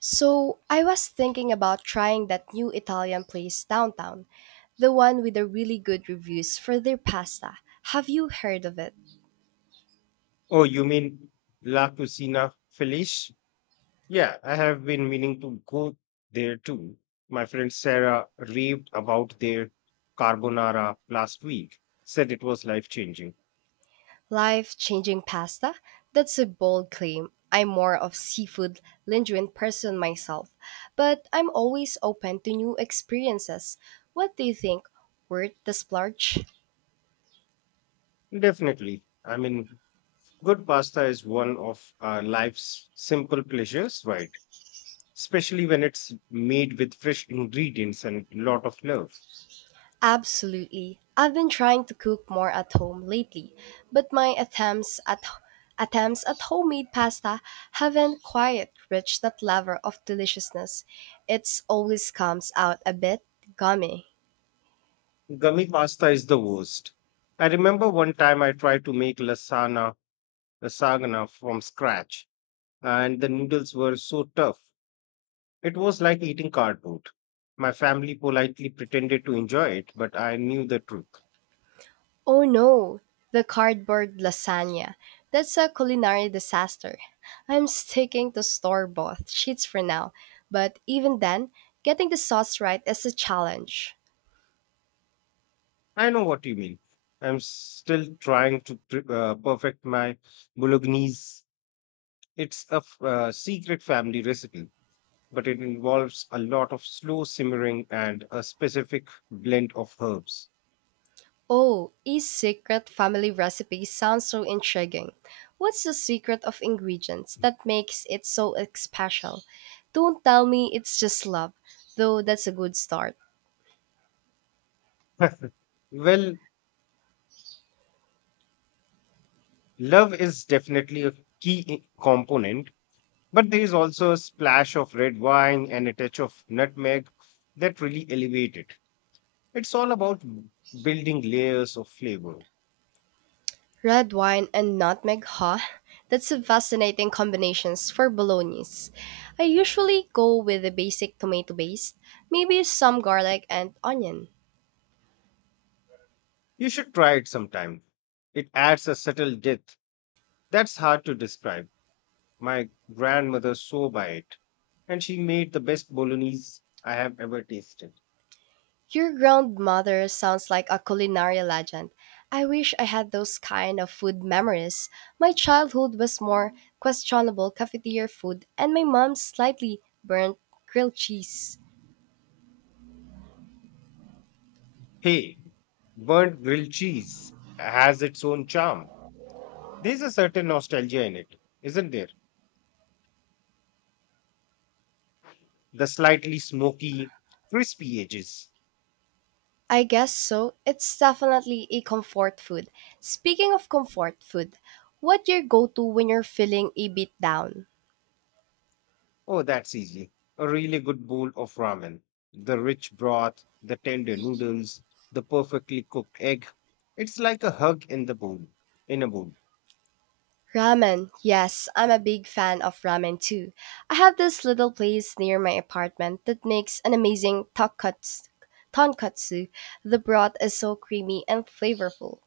So, I was thinking about trying that new Italian place downtown, the one with the really good reviews for their pasta. Have you heard of it? Oh, you mean La Cucina Felice? Yeah, I have been meaning to go there too. My friend Sarah raved about their carbonara last week, said it was life changing. Life changing pasta? That's a bold claim. I'm more of seafood lingering person myself, but I'm always open to new experiences. What do you think? Worth the splurge? Definitely. I mean, good pasta is one of life's simple pleasures, right? Especially when it's made with fresh ingredients and lot of love. Absolutely. I've been trying to cook more at home lately, but my attempts at homemade pasta haven't quite reached that level of deliciousness. It's always comes out a bit gummy. Gummy pasta is the worst. I remember one time I tried to make lasagna from scratch and the noodles were so tough. It was like eating cardboard. My family politely pretended to enjoy it, but I knew the truth. Oh no, the cardboard lasagna. That's a culinary disaster. I'm sticking to store-bought sheets for now, but even then, getting the sauce right is a challenge. I know what you mean. I'm still trying to perfect my bolognese. It's a secret family recipe, but it involves a lot of slow simmering and a specific blend of herbs. Oh, a secret family recipe sounds so intriguing. What's the secret of ingredients that makes it so special? Don't tell me it's just love, though that's a good start. Well, love is definitely a component, but there is also a splash of red wine and a touch of nutmeg that really elevate it. It's all about building layers of flavor. Red wine and nutmeg, huh? That's a fascinating combinations for bolognese. I usually go with the basic tomato base, maybe some garlic and onion. You should try it sometime. It adds a subtle depth that's hard to describe. My grandmother swore by it, and she made the best bolognese I have ever tasted. Your grandmother sounds like a culinary legend. I wish I had those kind of food memories. My childhood was more questionable cafeteria food and my mom's slightly burnt grilled cheese. Hey, burnt grilled cheese has its own charm. There's a certain nostalgia in it, isn't there? The slightly smoky, crispy edges. I guess so. It's definitely a comfort food. Speaking of comfort food, what your go-to when you're feeling a bit down? Oh, that's easy. A really good bowl of ramen. The rich broth, the tender noodles, the perfectly cooked egg. It's like a hug in the bowl. In a bowl. Ramen. Yes, I'm a big fan of ramen too. I have this little place near my apartment that makes an amazing tonkatsu. The broth is so creamy and flavorful.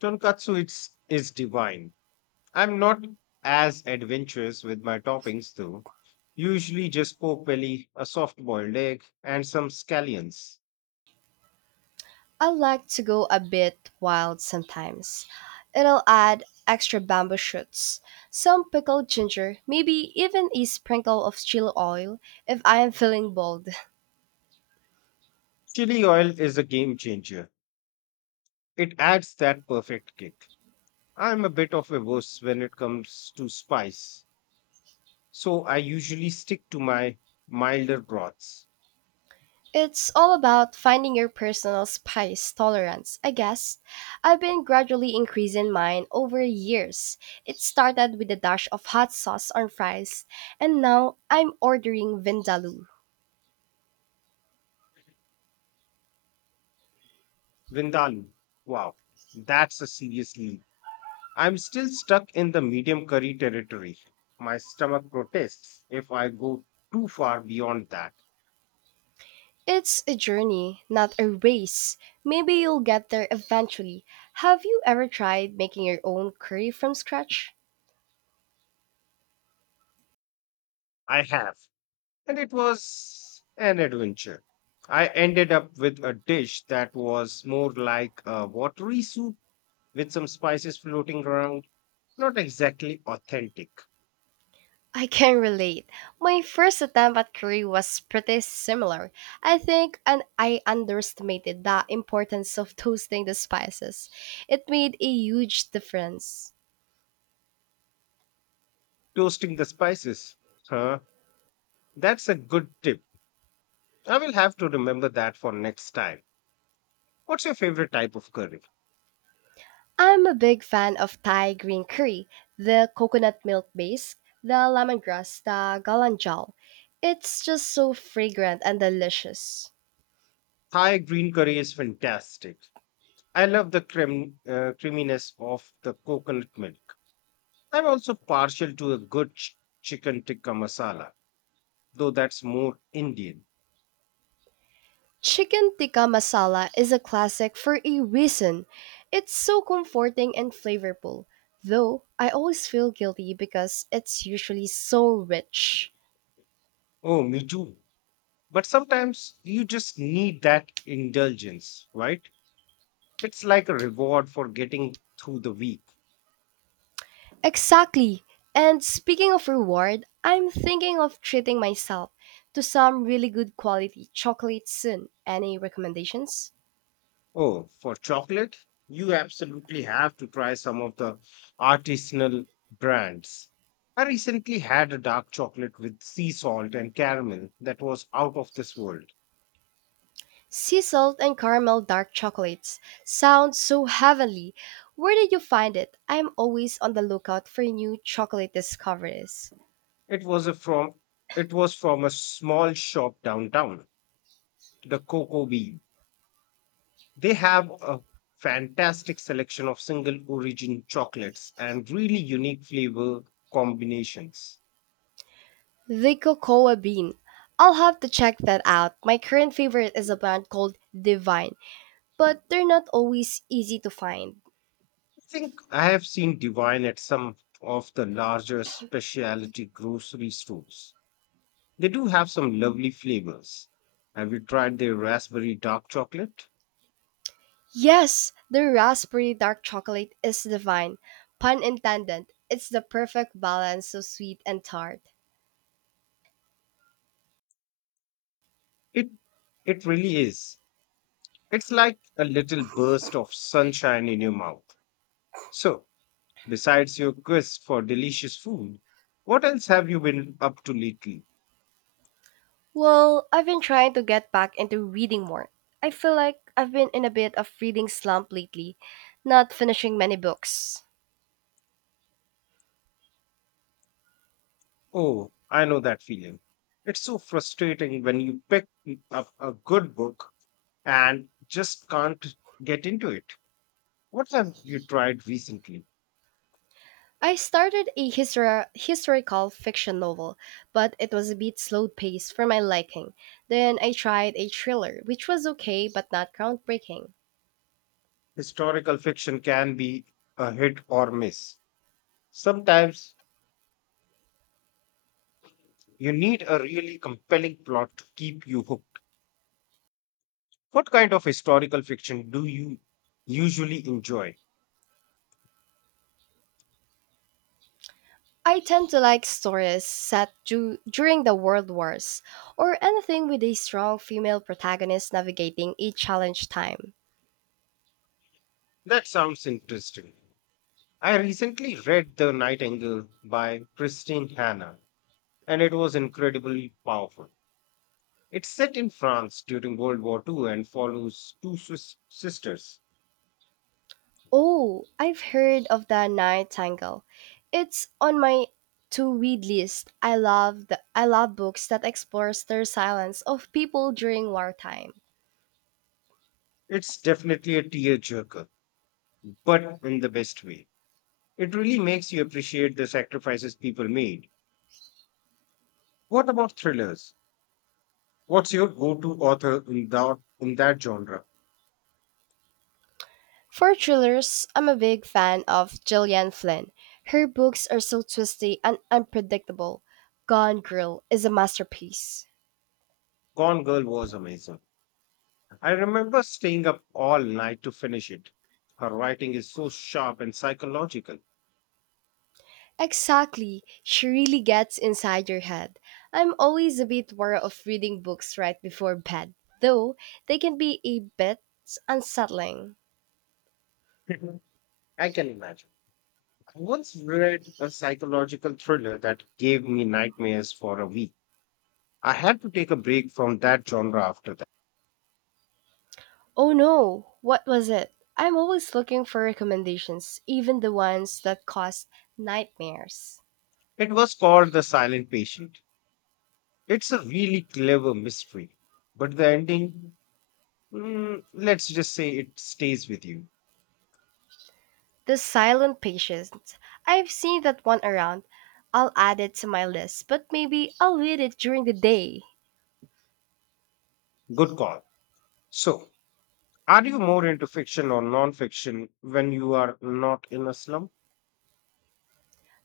Tonkatsu is divine. I'm not as adventurous with my toppings though. Usually just pork belly, a soft boiled egg, and some scallions. I like to go a bit wild sometimes. It'll add extra bamboo shoots, some pickled ginger, maybe even a sprinkle of chili oil if I am feeling bold. Chili oil is a game changer. It adds that perfect kick. I'm a bit of a wuss when it comes to spice, so I usually stick to my milder broths. It's all about finding your personal spice tolerance, I guess. I've been gradually increasing mine over years. It started with a dash of hot sauce on fries, and now I'm ordering Vindaloo. Vindaloo. Wow, that's a serious leap. I'm still stuck in the medium curry territory. My stomach protests if I go too far beyond that. It's a journey, not a race. Maybe you'll get there eventually. Have you ever tried making your own curry from scratch? I have. And it was an adventure. I ended up with a dish that was more like a watery soup with some spices floating around. Not exactly authentic. I can relate. My first attempt at Korea was pretty similar. I think and I underestimated the importance of toasting the spices. It made a huge difference. Toasting the spices. Huh? That's a good tip. I will have to remember that for next time. What's your favorite type of curry? I'm a big fan of Thai green curry, the coconut milk base, the lemongrass, the galangal. It's just so fragrant and delicious. Thai green curry is fantastic. I love the creaminess of the coconut milk. I'm also partial to a good chicken tikka masala, though that's more Indian. Chicken tikka masala is a classic for a reason. It's so comforting and flavorful, though I always feel guilty because it's usually so rich. Oh, me too. But sometimes you just need that indulgence, right? It's like a reward for getting through the week. Exactly! And speaking of reward, I'm thinking of treating myself to some really good quality chocolate soon. Any recommendations? Oh, for chocolate, you absolutely have to try some of the artisanal brands. I recently had a dark chocolate with sea salt and caramel that was out of this world. Sea salt and caramel dark chocolates sound so heavenly. Where did you find it? I'm always on the lookout for new chocolate discoveries. It was from a small shop downtown, the Cocoa Bee. They have a fantastic selection of single origin chocolates and really unique flavor combinations. The Cocoa Bean. I'll have to check that out. My current favorite is a brand called Divine, but they're not always easy to find. Think I have seen Divine at some of the larger specialty grocery stores. They do have some lovely flavors. Have you tried their raspberry dark chocolate? Yes, the raspberry dark chocolate is divine. Pun intended, it's the perfect balance of sweet and tart. It it really is. It's like a little burst of sunshine in your mouth. So, besides your quest for delicious food, what else have you been up to lately? Well, I've been trying to get back into reading more. I feel like I've been in a bit of reading slump lately, not finishing many books. Oh, I know that feeling. It's so frustrating when you pick up a good book and just can't get into it. What have you tried recently? I started a historical fiction novel, but it was a bit slow paced for my liking. Then I tried a thriller, which was okay but not groundbreaking. Historical fiction can be a hit or miss. Sometimes you need a really compelling plot to keep you hooked. What kind of historical fiction do you usually enjoy? I tend to like stories set during the World Wars, or anything with a strong female protagonist navigating a challenge time. That sounds interesting. I recently read The Nightingale by Christine Hanna, and it was incredibly powerful. It's set in France during World War II and follows two sisters. Oh, I've heard of the Nightingale. It's on my to read list. I love books that explores their silence of people during wartime. It's definitely a tearjerker, but in the best way. It really makes you appreciate the sacrifices people made. What about thrillers? What's your go-to author in that genre? For thrillers, I'm a big fan of Gillian Flynn. Her books are so twisty and unpredictable. Gone Girl is a masterpiece. Gone Girl was amazing. I remember staying up all night to finish it. Her writing is so sharp and psychological. Exactly, she really gets inside your head. I'm always a bit wary of reading books right before bed, though they can be a bit unsettling. Mhm. I can imagine. I once read a psychological thriller that gave me nightmares for a week. I had to take a break from that genre after that. Oh no, what was it? I'm always looking for recommendations, even the ones that cause nightmares. It was called The Silent Patient. It's a really clever mystery, but the let's just say it stays with you. The silent patient. I've seen that one around. I'll add it to my list, but maybe I'll read it during the day. Good call. So, are you more into fiction or non-fiction when you are not in a slum?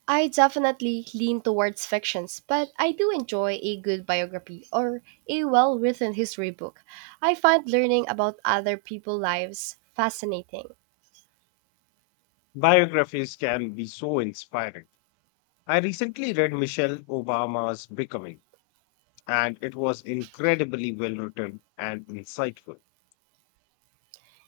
I definitely lean towards fictions, but I do enjoy a good biography or a well written history book. I find learning about other people's lives fascinating. Biographies can be so inspiring. I recently read Michelle Obama's Becoming, and it was incredibly well written and insightful.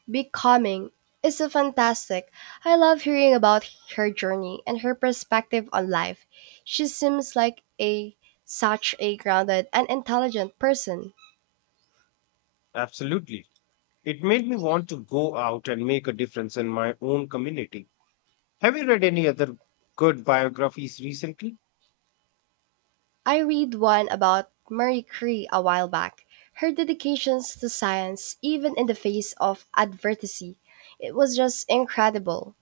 Becoming is so fantastic. I love hearing about her journey and her perspective on life. She seems like a such a grounded and intelligent person. Absolutely. It made me want to go out and make a difference in my own community. Have you read any other good biographies recently? I read one about Marie Curie a while back. Her dedications to science, even in the face of adversity, it was just incredible.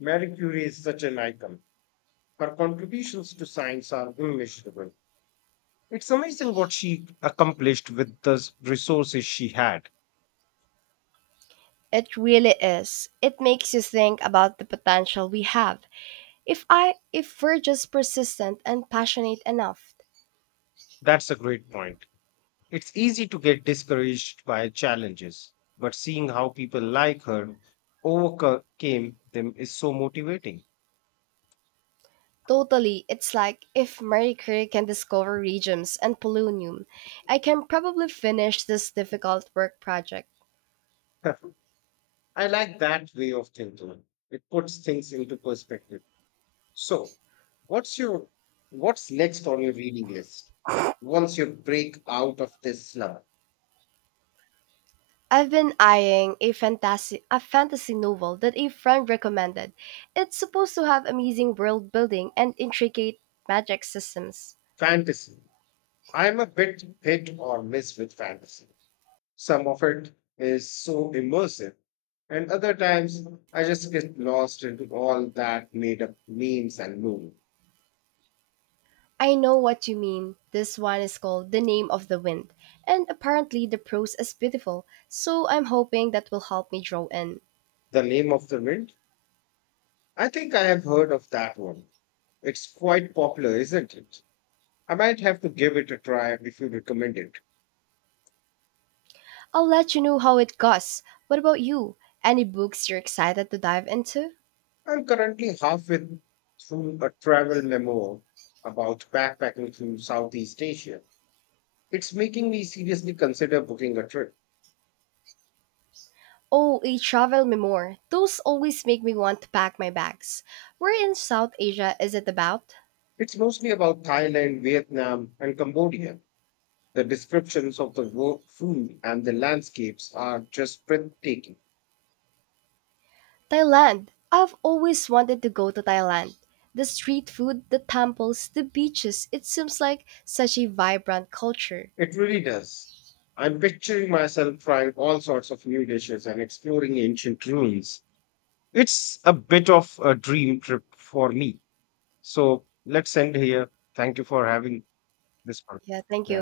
Marie Curie is such an icon. Her contributions to science are immeasurable. It's amazing what she accomplished with the resources she had. It really is. It makes you think about the potential we have. If we're just persistent and passionate enough. That's a great point. It's easy to get discouraged by challenges, but seeing how people like her overcame them is so motivating. Totally, it's like if Marie Curie can discover regiums and polonium, I can probably finish this difficult work project. I like that way of thinking. It puts things into perspective. So, what's your what's next on your reading list once you break out of this slump? I've been eyeing a fantasy novel that a friend recommended. It's supposed to have amazing world building and intricate magic systems. Fantasy. I'm a bit hit or miss with fantasy. Some of it is so immersive, and other times I just get lost into all that made up memes and moon. I know what you mean. This one is called The Name of the Wind, and apparently the prose is beautiful, so I'm hoping that will help me draw in. The name of the wind? I think I have heard of that one. It's quite popular, isn't it? I might have to give it a try if you recommend it. I'll let you know how it goes. What about you? Any books you're excited to dive into? I'm currently halfway through a travel memo about backpacking through Southeast Asia. It's making me seriously consider booking a trip. Oh, a travel memoir. Those always make me want to pack my bags. Where in South Asia is it about? It's mostly about Thailand, Vietnam, and Cambodia. The descriptions of the food and the landscapes are just breathtaking. Thailand. I've always wanted to go to Thailand. The street food, the temples, the beaches. It seems like such a vibrant culture. It really does. I'm picturing myself trying all sorts of new dishes and exploring ancient ruins. It's a bit of a dream trip for me. So let's end here. Thank you for having. This one. Yeah, thank Yeah. you.